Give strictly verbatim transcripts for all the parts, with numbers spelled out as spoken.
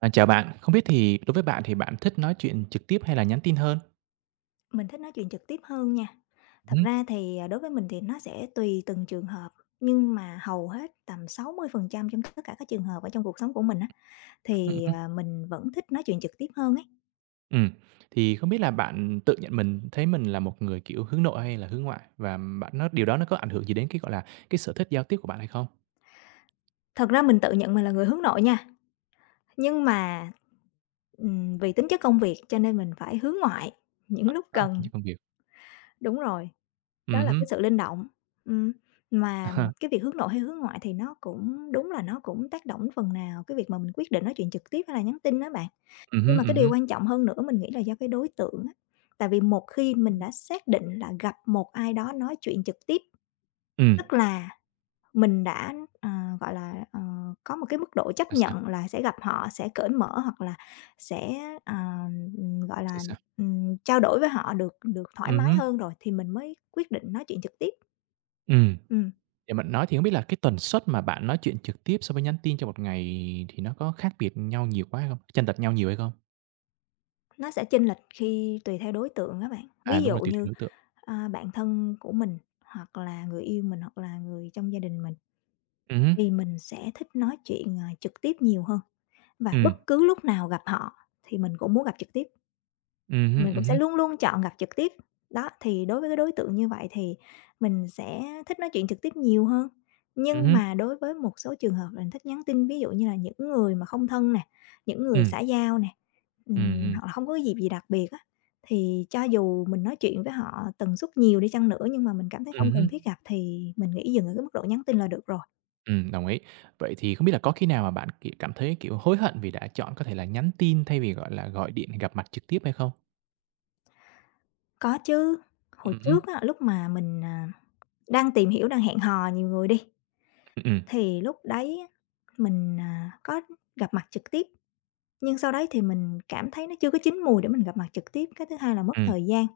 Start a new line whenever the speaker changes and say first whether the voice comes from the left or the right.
right: À, chào bạn, không biết thì đối với bạn thì bạn thích nói chuyện trực tiếp hay là nhắn tin hơn?
left: Mình thích nói chuyện trực tiếp hơn nha.
right: Ừm
left: Thật
right: hứm.
left: ra thì, à, đối với mình thì nó sẽ tùy từng trường hợp, nhưng mà hầu hết tầm sáu mươi phần trăm trong tất cả các trường hợp ở trong cuộc sống của mình á,
right: Ừm,
left: thì,
right: ừm.
left: à, mình vẫn thích nói chuyện trực tiếp hơn ấy.
right: Ừm, thì không biết là bạn tự nhận mình thấy mình là một người, kiểu, hướng nội hay là hướng ngoại? Và bạn nó điều đó nó có ảnh hưởng gì đến cái, gọi là, cái sở thích giao tiếp của bạn hay không?
left: Thật ra mình tự nhận mình là người hướng nội nha, nhưng mà, ừm, vì tính chất công việc cho nên mình phải hướng ngoại những lúc
right: A,
left: cần.
right: trong công việc?
left: Đúng rồi, đó
right: Ừm
left: là
right: hứm.
left: cái sự linh động. Ừm, mà cái việc hướng nội hay hướng ngoại thì nó cũng đúng là nó cũng tác động phần nào cái việc mà mình quyết định nói chuyện trực tiếp hay là nhắn tin á bạn.
right: Ừm
left: Nhưng
right: hứm,
left: mà cái
right: ừm
left: điều
right: hứm.
left: quan trọng hơn nữa mình nghĩ là do cái đối tượng á. Tại vì một khi mình đã xác định là gặp một ai đó nói chuyện trực tiếp,
right: Ừm.
left: tức là mình đã, ờ, gọi là, ờ, có một cái mức độ chấp
right: Sao,
left: nhận
right: sao?
left: là sẽ gặp họ, sẽ cởi mở hoặc là sẽ, ờ, ừm, gọi
right: Sẽ
left: là,
right: sao?
left: ừm, trao đổi với họ được được thoải
right: Ừm
left: mái
right: hứm.
left: hơn rồi thì mình mới quyết định nói chuyện trực tiếp.
right: Ừm.
left: Ừm,
right: Để bạn nói thì không biết là cái tần suất mà bạn nói chuyện trực tiếp so với nhắn tin trong một ngày thì nó có khác biệt nhau nhiều quá hay không? Chênh lệch nhau nhiều hay không?
left: nó sẽ chênh lệch khi tùy theo đối tượng các bạn.
right: À,
left: Ví
right: đúng
left: dụ
right: rồi, tùy theo
left: như,
right: đối tượng.
left: a, bạn thân của mình hoặc là người yêu mình hoặc là người trong gia đình mình.
right: Ừm hứm.
left: Thì mình sẽ thích nói chuyện, ờ, trực tiếp nhiều hơn và bất
right: Ừm.
left: cứ lúc nào gặp họ thì mình cũng muốn gặp trực tiếp,
right: Ừm hứm,
left: mình
right: ừm
left: cũng sẽ
right: hứm,
left: luôn luôn chọn gặp trực tiếp. Đó, thì đối với cái đối tượng như vậy thì mình sẽ thích nói chuyện trực tiếp nhiều hơn.
right: ừm
left: Nhưng
right: hứm,
left: mà đối với một số trường hợp là mình thích nhắn tin, ví dụ như là những người mà không thân nè, những người
right: ừm,
left: xã giao nè,
right: ừm
left: ừm,
right: hưm,
left: hoặc là không có cái dịp gì đặc biệt á, thì cho dù mình nói chuyện với họ tần suất nhiều đi chăng nữa nhưng mà mình cảm thấy
right: ừm
left: không
right: hứm,
left: cần thiết gặp thì mình nghĩ dừng ở cái mức độ nhắn tin là được rồi.
right: ừm, đồng ý. Vậy thì không biết là có khi nào mà bạn, kiểu, cảm thấy, kiểu, hối hận vì đã chọn có thể là nhắn tin thay vì, gọi là, gọi điện gặp mặt trực tiếp hay không?
left: Có chứ, hồi
right: Ừm hứm,
left: trước á, lúc mà mình, à, đang tìm hiểu, đang hẹn hò nhiều người đi,
right: ừm,
left: thì lúc đấy á, mình, à, có gặp mặt trực tiếp, nhưng sau đấy thì mình cảm thấy nó chưa có chín mùi để mình gặp mặt trực tiếp. Cái thứ hai là mất
right: ừm,
left: thời gian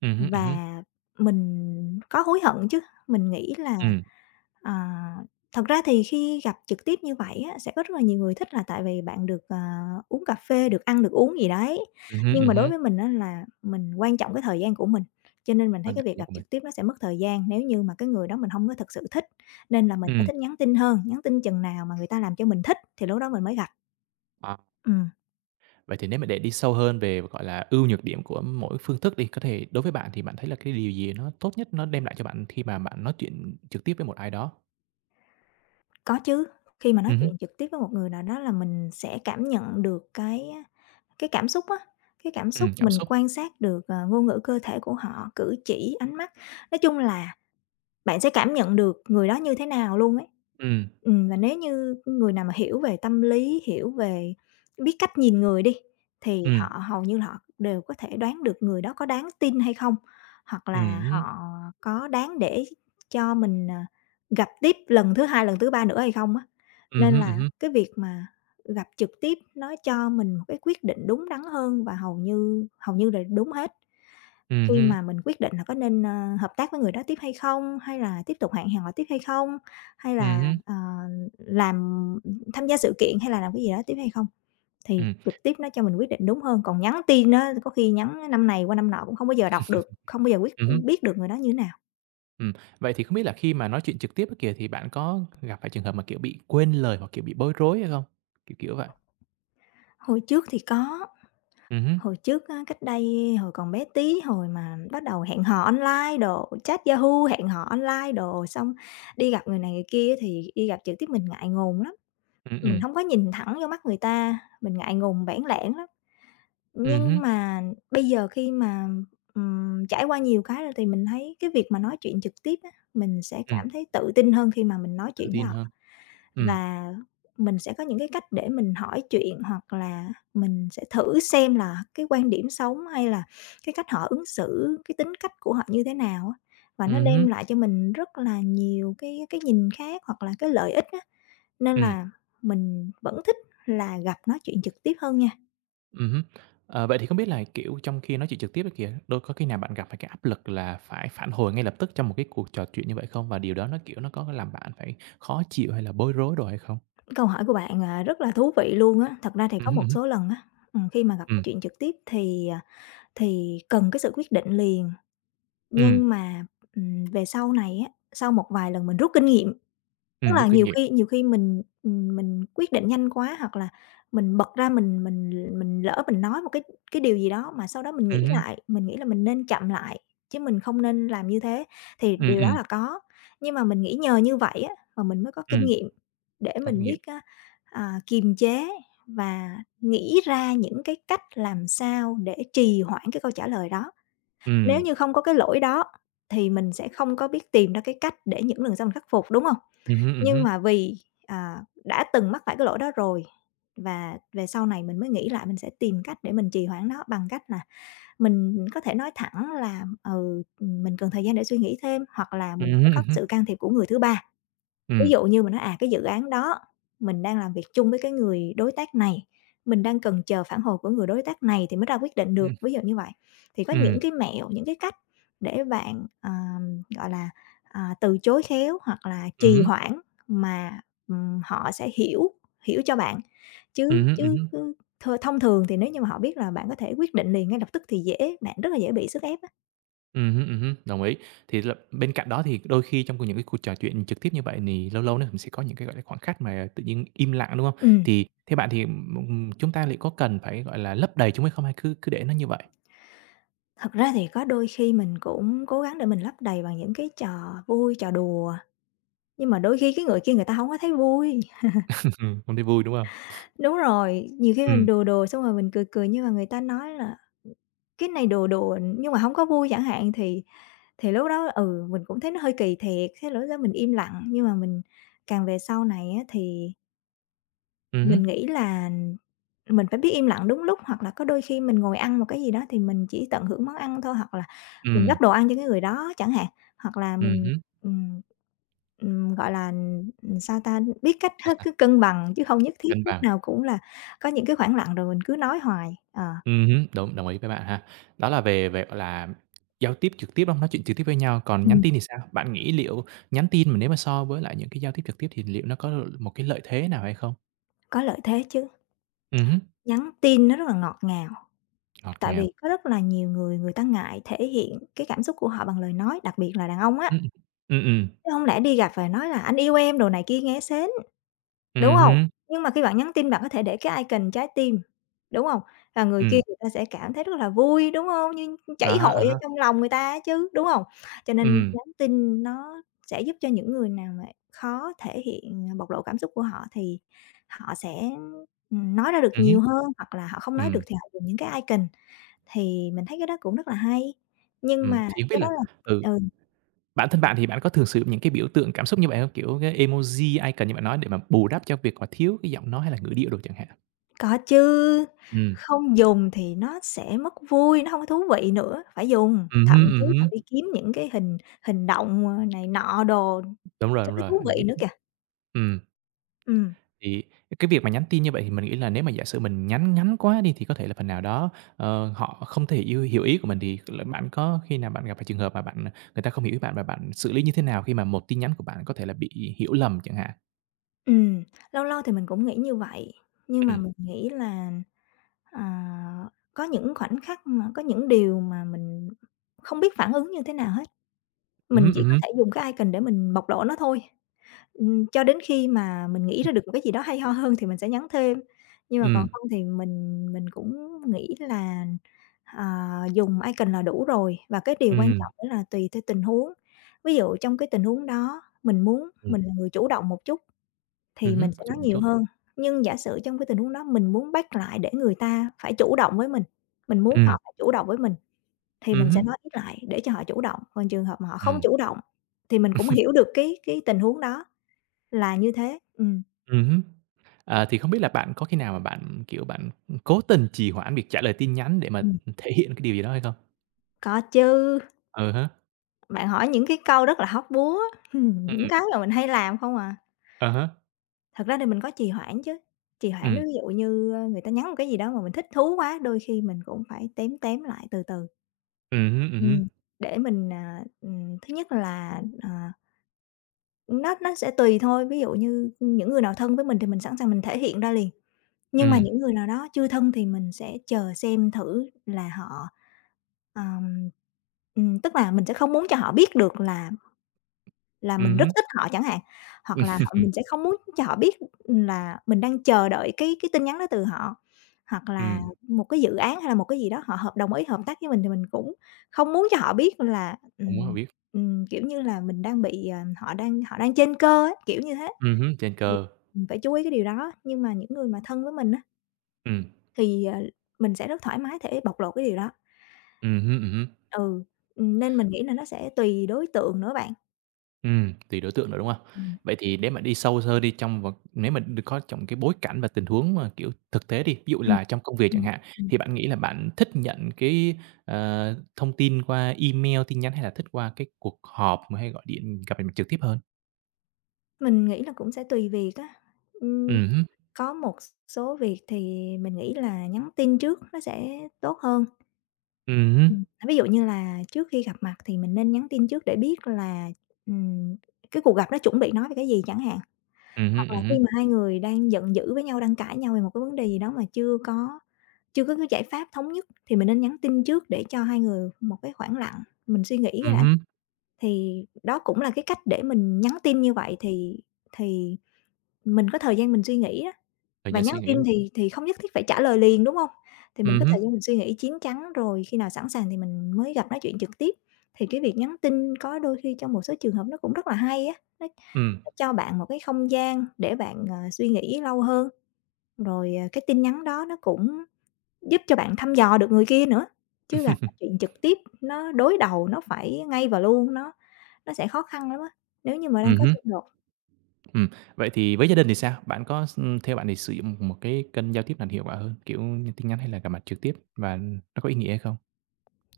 right: ừm hứm, ừm hứm,
left: và mình có hối hận chứ, mình nghĩ là
right: ừm,
left: À, thật ra thì khi gặp trực tiếp như vậy á, sẽ có rất là nhiều người thích là tại vì bạn được, à, uống cà phê, được ăn, được uống gì đấy.
right: ừm hứm,
left: Nhưng
right: ừm
left: mà đối
right: hứm,
left: với mình á là mình quan trọng cái thời gian của mình, cho nên mình thấy
right: quan
left: cái việc
right: trọng
left: gặp
right: của mình.
left: trực tiếp nó sẽ mất thời gian nếu như mà cái người đó mình không có thực sự thích, nên là mình sẽ
right: Ừm,
left: thích nhắn tin hơn, nhắn tin chừng nào mà người ta làm cho mình thích thì lúc đó mình mới gặp.
right: à,
left: Ừm,
right: vậy thì nếu mà để đi sâu hơn về, gọi là, ưu nhược điểm của mỗi phương thức đi, có thể đối với bạn thì bạn thấy là cái điều gì nó tốt nhất nó đem lại cho bạn khi mà bạn nói chuyện trực tiếp với một ai đó?
left: có chứ, khi mà nói
right: Ừm hứm,
left: chuyện trực tiếp với một người nào đó là mình sẽ cảm nhận được cái Cái cảm xúc á, cái cảm xúc
right: ừm, cảm
left: mình
right: xúc,
left: quan sát được, ờ, ngôn ngữ cơ thể của họ, cử chỉ, ánh mắt. Nói chung là bạn sẽ cảm nhận được người đó như thế nào luôn ấy.
right: ừm,
left: Ừm, và nếu như người nào mà hiểu về tâm lý, hiểu về biết cách nhìn người đi, thì
right: ừm,
left: họ hầu như là họ đều có thể đoán được người đó có đáng tin hay không, hoặc
right: ừm
left: là
right: hứm,
left: họ có đáng để cho mình, à, gặp tiếp lần thứ hai, lần thứ ba nữa hay không á.
right: ừm
left: Nên
right: hứm, ừm
left: là
right: hứm.
left: cái việc mà gặp trực tiếp nó cho mình một cái quyết định đúng đắn hơn và hầu như hầu như là đúng hết.
right: Ừm
left: Khi
right: hưm,
left: mà mình quyết định là có nên, ơ, hợp tác với người đó tiếp hay không, hay là tiếp tục hẹn hò tiếp hay không, hay
right: ừm
left: là,
right: hứm,
left: ờ, làm tham gia sự kiện hay là làm cái gì đó tiếp hay không, thì
right: ừm,
left: trực tiếp nó cho mình quyết định đúng hơn. Còn nhắn tin á, có khi nhắn năm này qua năm nọ cũng không bao giờ đọc được, không bao giờ quyết
right: ừm hứm,
left: biết được người đó như thế nào.
right: ừm. Vậy thì không biết là khi mà nói chuyện trực tiếp á kìa thì bạn có gặp phải trường hợp mà, kiểu, bị quên lời hoặc, kiểu, bị bối rối hay không? Kiểu, kiểu vậy.
left: Hồi trước thì có,
right: Ừm hứm,
left: hồi trước á, cách đây hồi còn bé tí, hồi mà bắt đầu hẹn hò online đồ, chat Yahoo, hẹn hò online đồ, xong đi gặp người này người kia thì đi gặp trực tiếp mình ngại ngùng lắm.
right: ừm,
left: Mình
right: ừm,
left: hông có nhìn thẳng vô mắt người ta, mình ngại ngùng bẽn lẽn lắm.
right: ừm hứm,
left: Nhưng mà bây giờ khi mà, ừm, trải qua nhiều cái rồi thì mình thấy cái việc mà nói chuyện trực tiếp á, mình sẽ
right: ừm,
left: cảm thấy tự tin hơn khi mà mình nói
right: tự
left: chuyện với
right: tin
left: họ.
right: hơn. Ừm,
left: Và mình sẽ có những cái cách để mình hỏi chuyện hoặc là mình sẽ thử xem là cái quan điểm sống hay là cái cách họ ứng xử, cái tính cách của họ như thế nào á. Và nó
right: ừm hứm,
left: đem lại cho mình rất là nhiều cái cái nhìn khác hoặc là cái lợi ích á. Nên
right: ừm,
left: là mình vẫn thích là gặp nói chuyện trực tiếp hơn nha.
right: ừm hứm. Ờ, vậy thì không biết là, kiểu, trong khi nói chuyện trực tiếp á kìa, đôi có khi nào bạn gặp phải cái áp lực là phải phản hồi ngay lập tức trong một cái cuộc trò chuyện như vậy không? Và điều đó nó, kiểu, nó có làm bạn phải khó chịu hay là bối rối đồ hay không?
left: Câu hỏi của bạn, à, rất là thú vị luôn á. Thật ra thì
right: Ừm
left: có
right: hứm,
left: một
right: ừm hứm,
left: số lần á, ừm, khi mà gặp nói
right: ừm,
left: chuyện trực tiếp thì, à, thì cần cái sự quyết định liền,
right: ừm,
left: nhưng mà, ừm, về sau này á, sau một vài lần mình rút kinh nghiệm. Tức
right: ừm,
left: là
right: rút kinh
left: nhiều
right: nghiệm.
left: khi nhiều khi mình, ừm, mình quyết định nhanh quá hoặc là mình bật ra mình mình mình lỡ mình nói một cái cái điều gì đó mà sau đó mình
right: Ừm
left: nghĩ
right: hứm,
left: lại, mình nghĩ là mình nên chậm lại, chứ mình không nên làm như thế, thì
right: ừm,
left: điều đó
right: ừm,
left: là có. Nhưng mà mình nghĩ nhờ như vậy á, mà mình mới có kinh
right: ừm.
left: nghiệm để
right: Có kinh
left: mình
right: nghiệm.
left: biết á, à, kiềm chế và nghĩ ra những cái cách làm sao để trì hoãn cái câu trả lời đó. Nếu
right: Ừm.
left: như không có cái lỗi đó thì mình sẽ không có biết tìm ra cái cách để những lần sau mình khắc phục, đúng không,
right: Ừm hứm, ừm
left: nhưng
right: hứm.
left: mà vì, à, đã từng mắc phải cái lỗi đó rồi và về sau này mình mới nghĩ lại mình sẽ tìm cách để mình trì hoãn nó bằng cách là mình có thể nói thẳng là, ừ, mình cần thời gian để suy nghĩ thêm, hoặc là
right: Ừm
left: mình sẽ
right: hứm,
left: có
right: ừm
left: cái
right: hứm.
left: sự can thiệp của người thứ ba.
right: Ừm.
left: Ví dụ như mình nói, à, cái dự án đó mình đang làm việc chung với cái người đối tác này, mình đang cần chờ phản hồi của người đối tác này thì mới ra quyết định
right: Ừm,
left: được, ví dụ như vậy. Thì có những
right: ừm,
left: cái mẹo, những cái cách để bạn, ờm, gọi là, à, từ chối khéo hoặc là
right: ừm
left: trì
right: hứm,
left: hoãn mà, ừm, họ sẽ hiểu hiểu cho bạn.
right: ừm
left: Chứ
right: hứm, ừm
left: chứ
right: hứm.
left: chứ th thông thường thì nếu như mà họ biết là bạn có thể quyết định liền ngay lập tức thì dễ bạn rất là dễ bị sức ép á.
right: Ừm hứm, ừm hứm, đồng ý. Thì là bên cạnh đó thì đôi khi trong c những cái cuộc trò chuyện trực tiếp như vậy thì lâu lâu nó cũng sẽ có những cái, gọi là, khoảng khắc mà tự nhiên im lặng, đúng hông?
left: Ừm.
right: Thì theo bạn thì, ừm, ừm, chúng ta liệu có cần phải, gọi là, lấp đầy chúng hay không hay cứ cứ để nó như vậy?
left: Thật ra thì có đôi khi mình cũng cố gắng để mình lấp đầy bằng những cái trò vui, trò đùa, nhưng mà đôi khi cái người kia người ta hổng có thấy vui.
right: Không thấy vui, đúng hông?
left: Đúng rồi, nhiều khi mình
right: Ừm.
left: đùa đùa xong rồi mình cười cười nhưng mà người ta nói là "Ừ, cái này đùa đùa nhưng mà hổng có vui" chẳng hạn, thì thì lúc đó, ừ, mình cũng thấy nó hơi kỳ thiệt, thế là lúc đó mình im lặng. Nhưng mà mình càng về sau này á thì
right: Ừm hứm.
left: mình nghĩ là mình phải biết im lặng đúng lúc, hoặc là có đôi khi mình ngồi ăn một cái gì đó thì mình chỉ tận hưởng món ăn thôi, hoặc là mình
right: Ừm.
left: gắp đồ ăn cho cái người đó chẳng hạn, hoặc là
right: Ừm
left: mình,
right: hứm.
left: ừm, ừm, gọi là, sao ta, biết cách
right: Sao,
left: hết
right: sao?
left: cứ cân bằng chứ không nhất thiết
right: Cân
left: lúc
right: bằng.
left: nào cũng là có những cái khoảng lặng rồi mình cứ nói hoài. Ờ,
right: Ừm Đúng, đồng ý với bạn ha. Đó là về về, gọi là, giao tiếp trực tiếp, đúng hông? Nói chuyện trực tiếp với nhau, còn nhắn
left: ừm,
right: tin thì sao? Bạn nghĩ liệu nhắn tin mà nếu mà so với lại những cái giao tiếp trực tiếp thì liệu nó có l một cái lợi thế nào hay không?
left: có lợi thế chứ,
right: Ừm hứm,
left: nhắn tin nó rất là ngọt ngào,
right: ngọt
left: tại
right: ngào.
left: vì có rất là nhiều người người ta ngại thể hiện cái cảm xúc của họ bằng lời nói, đặc biệt là đàn ông á,
right: Ừm, ừm. Ừm, ừm.
left: chứ hông lẽ đi gặp và nói là "Anh yêu em" đồ này kia nghe sến. Đúng hông?
right: Hứm,
left: Nhưng mà khi bạn nhắn tin bạn có thể để cái icon trái tim, đúng hông? Và người kia
right: ừm,
left: người ta sẽ cảm thấy rất là vui, đúng hông? Như
right: à
left: chảy
right: há, à
left: hội ở
right: há,
left: trong lòng người ta á chứ, đúng hông? Cho nên
right: ừm,
left: nhắn tin nó sẽ giúp cho những người nào mà khó thể hiện, à, bộc lộ cảm xúc của họ thì họ sẽ, ừm, nói ra được
right: ừm hứm,
left: nhiều hơn, hoặc là họ không nói được
right: ừm,
left: thì họ dùng những cái icon, thì mình thấy cái đó cũng rất là hay. Nhưng
right: ừm.
left: mà
right: Thì không biết
left: cái đó
right: là
left: là
right: ừ,
left: ừ.
right: bản thân bạn thì bạn có thường sử dụng những cái biểu tượng cảm xúc như vậy hông? Kiểu cái emoji, icon như bạn nói để mà bù đắp cho việc mà thiếu cái giọng nói hay là ngữ điệu đồ chẳng hạn?
left: Có chứ,
right: Ừm,
left: không dùng thì nó sẽ mất vui, nó hông có thú vị nữa, phải dùng,
right: ừm
left: thậm
right: hứm,
left: chí
right: ừm
left: là
right: hứm.
left: đi kiếm những cái hình hình động, ờ, này nọ đồ
right: Đúng rồi,
left: cho
right: đúng
left: nó
right: rồi,
left: thú
right: mình
left: vị
right: ghiếp
left: nữa kìa.
right: ừm.
left: Ừm,
right: Thì cái việc mà nhắn tin như vậy thì mình nghĩ là nếu mà giả sử mình nhắn ngắn quá đi thì có thể là phần nào đó, ờ, họ không thể yêu hiểu ý của mình thì là bạn có khi nào bạn gặp phải trường hợp mà bạn người ta không hiểu ý bạn và bạn xử lý như thế nào khi mà một tin nhắn của bạn có thể là bị hiểu lầm chẳng hạn?
left: ừm, Lâu lâu thì mình cũng nghĩ như vậy, nhưng mà
right: Ừm,
left: mình nghĩ là, ờ, có những khoảnh khắc mà có những điều mà mình không biết phản ứng như thế nào hết.
right: ừm
left: Mình
right: hứm, ừm
left: chỉ có
right: hứm,
left: thể dùng cái icon để mình bộc lộ nó thôi. Ừm, cho đến khi mà mình nghĩ ra được một cái gì đó hay ho hơn thì mình sẽ nhắn thêm, nhưng mà còn
right: ừm,
left: không thì mình mình cũng nghĩ là, ờ, dùng icon là đủ rồi. Và cái điều quan
right: ừm,
left: trọng nữa là tùy theo tình huống. Ví dụ trong cái tình huống đó mình muốn
right: ừm,
left: mình là người chủ động một chút thì
right: ừm
left: mình sẽ nói
right: một
left: nhiều
right: chút.
left: hơn, nhưng giả sử trong cái tình huống đó mình muốn bắt lại để người ta phải chủ động với mình, mình muốn
right: Ừm,
left: họ phải chủ động với mình thì
right: ừm
left: mình sẽ
right: hứm,
left: nói ít lại để cho họ chủ động, còn trường hợp mà họ không
right: ừm.
left: chủ động thì mình cũng hiểu được cái cái tình huống đó là như thế. Ừm,
right: À, thì không biết là bạn có khi nào mà bạn, kiểu, bạn cố tình trì hoãn việc trả lời tin nhắn để mà
left: ừm,
right: thể hiện cái điều gì đó hay không?
left: có chứ,
right: Ừ hả,
left: bạn hỏi những cái câu rất là hóc búa, ừm, những
right: ừm,
left: cái mà mình hay làm không à.
right: à há,
left: Thật ra thì mình có trì hoãn chứ, trì
right: ừ,
left: hoãn ví dụ như, ơ, người ta nhắn một cái gì đó mà mình thích thú quá, đôi khi mình cũng phải tém tém lại từ từ,
right: ừm hứm.
left: ừm, để mình, à, ừm, thứ nhất là, ờ, nó nó sẽ tùy thôi, ví dụ như những người nào thân với mình thì mình sẵn sàng mình thể hiện ra liền. Nhưng mà
right: Ừm,
left: những người nào đó chưa thân thì mình sẽ chờ xem thử là họ, ờm, ừm, tức là mình sẽ không muốn cho họ biết được là là
right: ừm
left: mình rất
right: hứm.
left: thích họ chẳng hạn, hoặc là họ mình sẽ không muốn cho họ biết là mình đang chờ đợi cái cái tin nhắn đó từ họ, hoặc là
right: Ừm,
left: một cái dự án hay là một cái gì đó họ hợp đồng ý hợp tác với mình thì mình cũng không muốn cho họ biết là,
right: không muốn là
left: ừm,
right: biết.
left: ừm, kiểu như là, mình đang bị, ờ, họ đang họ đang trên cơ ấy, kiểu như thế,
right: Ừm hứm, trên
left: thì
right: cơ.
left: mình phải chú ý cái điều đó. Nhưng mà những người mà thân với mình á
right: Ừm,
left: thì, ờ, mình sẽ rất thoải mái thể bộc lộ cái điều đó.
right: ừm hứm, ừm hứm.
left: Ừ, ừm, nên mình nghĩ là nó sẽ tùy đối tượng nữa bạn.
right: Ừm, tùy đối tượng nữa, đúng hông?
left: Ừm,
right: Vậy thì để mà đi sâu hơn đi trong vào nếu mà đ có trong cái bối cảnh và tình huống mà, kiểu, thực tế đi, ví dụ
left: ừm,
right: là trong công việc chẳng
left: ừm,
right: hạn,
left: ừm.
right: thì bạn nghĩ là bạn thích nhận cái, ờ, thông tin qua email, tin nhắn hay là thích qua cái cuộc họp hay gọi điện gặp mặt trực tiếp hơn?
left: Mình nghĩ là cũng sẽ tùy việc á. Ừm,
right: Ừm hứm,
left: có một số việc thì mình nghĩ là nhắn tin trước nó sẽ tốt hơn.
right: ừm hứm,
left: Ừm. Ví dụ như là trước khi gặp mặt thì mình nên nhắn tin trước để biết là, ừm, cái cuộc gặp nó chuẩn bị nói về cái gì chẳng hạn.
right: ừm
left: Hoặc
right: hứm,
left: là
right: ừm
left: khi
right: hứm,
left: mà hai người đang giận dữ với nhau, đang cãi nhau về một cái vấn đề gì đó mà chưa có chưa có cái giải pháp thống nhất thì mình nên nhắn tin trước để cho hai người một cái khoảng lặng, mình suy nghĩ
right: ừm
left: lại.
right: hứm,
left: Thì đó cũng là cái cách để mình nhắn tin như vậy thì thì mình có thời gian mình suy nghĩ á,
right: thời
left: và
right: gian
left: nhắn
right: suy nghĩ,
left: tin
right: đúng hông?
left: thì thì không nhất thiết phải trả lời liền, đúng không? Thì mình
right: Ừm
left: có
right: hứm,
left: thời gian mình suy nghĩ chín chắn, rồi khi nào sẵn sàng thì mình mới gặp nói chuyện trực tiếp. Thì cái việc nhắn tin có đôi khi trong một số trường hợp nó cũng rất là hay á.
right: ừm.
left: Nó cho bạn một cái không gian để bạn, ờ, suy nghĩ lâu hơn, rồi, ờ, cái tin nhắn đó nó cũng giúp cho bạn thăm dò được người kia nữa. Chứ gặp nói chuyện trực tiếp nó đối đầu, nó phải ngay và luôn, nó nó sẽ khó khăn lắm á. Nếu như mà đang
right: Ừm
left: có
right: hứm.
left: xung đột
right: Ừm, vậy thì với gia đình thì sao? Bạn có s theo bạn thì sử dụng một cái kênh giao tiếp nào hiệu quả hơn, kiểu như tin nhắn hay là gặp mặt trực tiếp và nó có ý nghĩa hay không?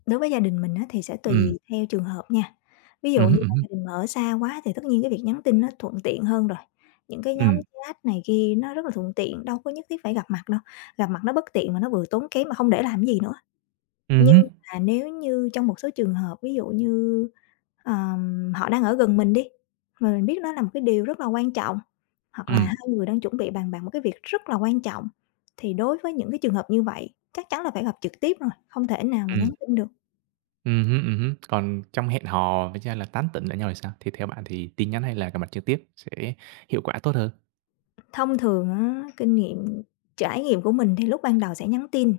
left: đối với gia đình mình á thì sẽ
right: Ừm,
left: tùy theo trường hợp nha. Ví
right: ừm
left: dụ
right: hứm,
left: như
right: ừm
left: là
right: hứm,
left: gia đình mà ở xa quá thì tất nhiên cái việc nhắn tin nó thuận tiện hơn rồi. Những cái nhóm
right: ừm,
left: chat này kia nó rất là thuận tiện, đâu có nhất thiết phải gặp mặt đâu, gặp mặt nó bất tiện mà nó vừa tốn kém mà không để làm gì nữa.
right: ừm
left: Nhưng
right: hứm,
left: mà nếu như trong một số trường hợp, ví dụ như, ờm, họ đang ở gần mình đi, mà mình biết đó là một cái điều rất là quan trọng, hoặc là
right: ừm,
left: hai người đang chuẩn bị bàn bạc một cái việc rất là quan trọng, thì đối với những cái trường hợp như vậy chắc chắn là phải gặp trực tiếp rồi, không thể nào mà nhắn
right: ừm,
left: tin được.
right: ừm. Còn trong hẹn hò với cha là tán tỉnh lẫn nhau thì sao? Thì theo bạn thì tin nhắn hay là gặp mặt trực tiếp sẽ hiệu quả tốt hơn?
left: Thông thường á, kinh nghiệm, trải nghiệm của mình thì lúc ban đầu sẽ nhắn tin,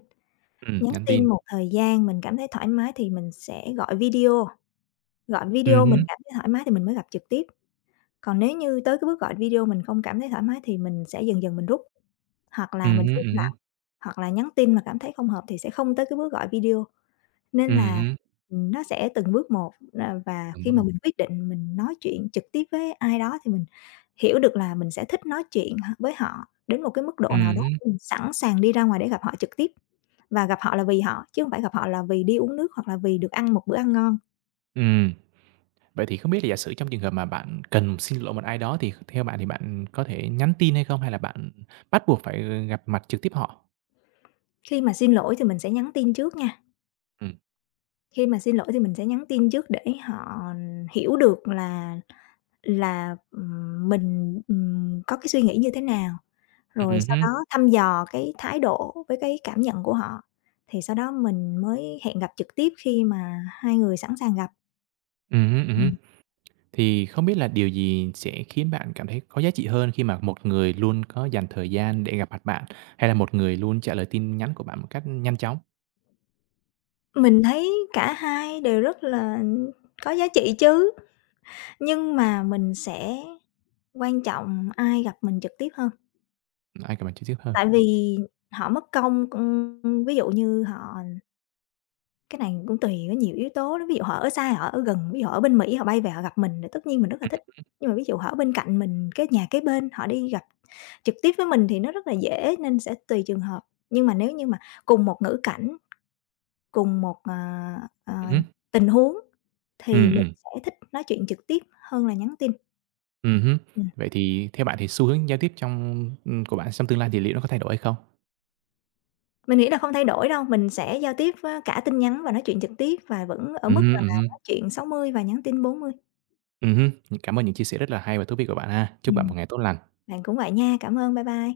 right: Ừm,
left: nhắn
right: nhắn
left: tin
right: tin.
left: một thời gian mình cảm thấy thoải mái thì mình sẽ gọi video, gọi
right: Ừm
left: video mình
right: hứm,
left: cảm thấy thoải mái thì mình mới gặp trực tiếp. Còn nếu như tới cái bước gọi video mình không cảm thấy thoải mái thì mình sẽ dần dần mình rút, hoặc là
right: ừm
left: mình
right: hứm,
left: sẽ im
right: ừm,
left: lặng, hoặc là nhắn tin mà cảm thấy không hợp thì sẽ không tới cái bước gọi video. Nên là, ừm, nó sẽ từng bước một, ờ, và
right: đúng,
left: khi
right: đúng
left: mà
right: rồi.
left: mình quyết định mình nói chuyện trực tiếp với ai đó thì mình hiểu được là mình sẽ thích nói chuyện h với họ đến một cái mức độ nào
right: Ừm
left: đó,
right: hứm.
left: mình sẵn sàng đi ra ngoài để gặp họ trực tiếp và gặp họ là vì họ, chứ không phải gặp họ là vì đi uống nước hoặc là vì được ăn một bữa ăn ngon.
right: Vậy thì không biết là giả sử trong trường hợp mà bạn cần xin lỗi một ai đó thì theo bạn thì bạn có thể nhắn tin hay không? Hay là bạn bắt buộc phải, ờ, gặp mặt trực tiếp họ?
left: Khi mà xin lỗi thì mình sẽ nhắn tin trước nha.
right: Ừm,
left: Khi mà xin lỗi thì mình sẽ nhắn tin trước để họ hiểu được là là, ừm, mình, ừm, có cái suy nghĩ như thế nào, rồi
right: ừm
left: sau
right: hứm,
left: đó thăm dò cái thái độ với cái cảm nhận của họ, thì sau đó mình mới hẹn gặp trực tiếp khi mà hai người sẵn sàng gặp.
right: ừm hứm, ừm hứm.
left: Ừm.
right: Thì không biết là điều gì sẽ khiến bạn cảm thấy có giá trị hơn khi mà một người luôn có dành thời gian để gặp mặt bạn, hay là một người luôn trả lời tin nhắn của bạn một cách nhanh chóng?
left: Mình thấy cả hai đều rất là có giá trị chứ, nhưng mà mình sẽ quan trọng ai gặp mình trực tiếp hơn,
right: Ai gặp mặt trực tiếp hơn?
left: tại vì họ mất công, ừm, ví dụ như họ Cái này cũng tùy, có nhiều yếu tố lắm, ví dụ họ ở xa, họ ở gần, ví dụ họ ở bên Mỹ họ bay về họ gặp mình thì tất nhiên mình rất là thích. Nhưng mà ví dụ họ ở bên cạnh mình, cái nhà kế bên, họ đi gặp trực tiếp với mình thì nó rất là dễ nên sẽ tùy trường hợp. Nhưng mà nếu như mà cùng một ngữ cảnh, cùng một, ờ, ờ,
right: Ừm hứm,
left: tình huống thì
right: ừm,
left: mình
right: ừm,
left: sẽ thích nói chuyện trực tiếp hơn là nhắn tin.
right: ừm hứm.
left: Ừm,
right: Vậy thì theo bạn thì xu hướng giao tiếp trong ừm, của bạn trong tương lai thì liệu nó có thay đổi hay không?
left: mình nghĩ là không thay đổi đâu, mình sẽ giao tiếp á cả tin nhắn và nói chuyện trực tiếp và vẫn ở
right: Ừm
left: mức
right: hứm,
left: là
right: ừm hứm.
left: nói chuyện sáu mươi và nhắn tin bốn mươi.
right: Ừm hứm, cảm ơn những chia sẻ rất là hay và thú vị của bạn ha. Chúc bạn
left: Ừm,
right: một ngày tốt lành.
left: bạn cũng vậy nha, cảm ơn, bye bye.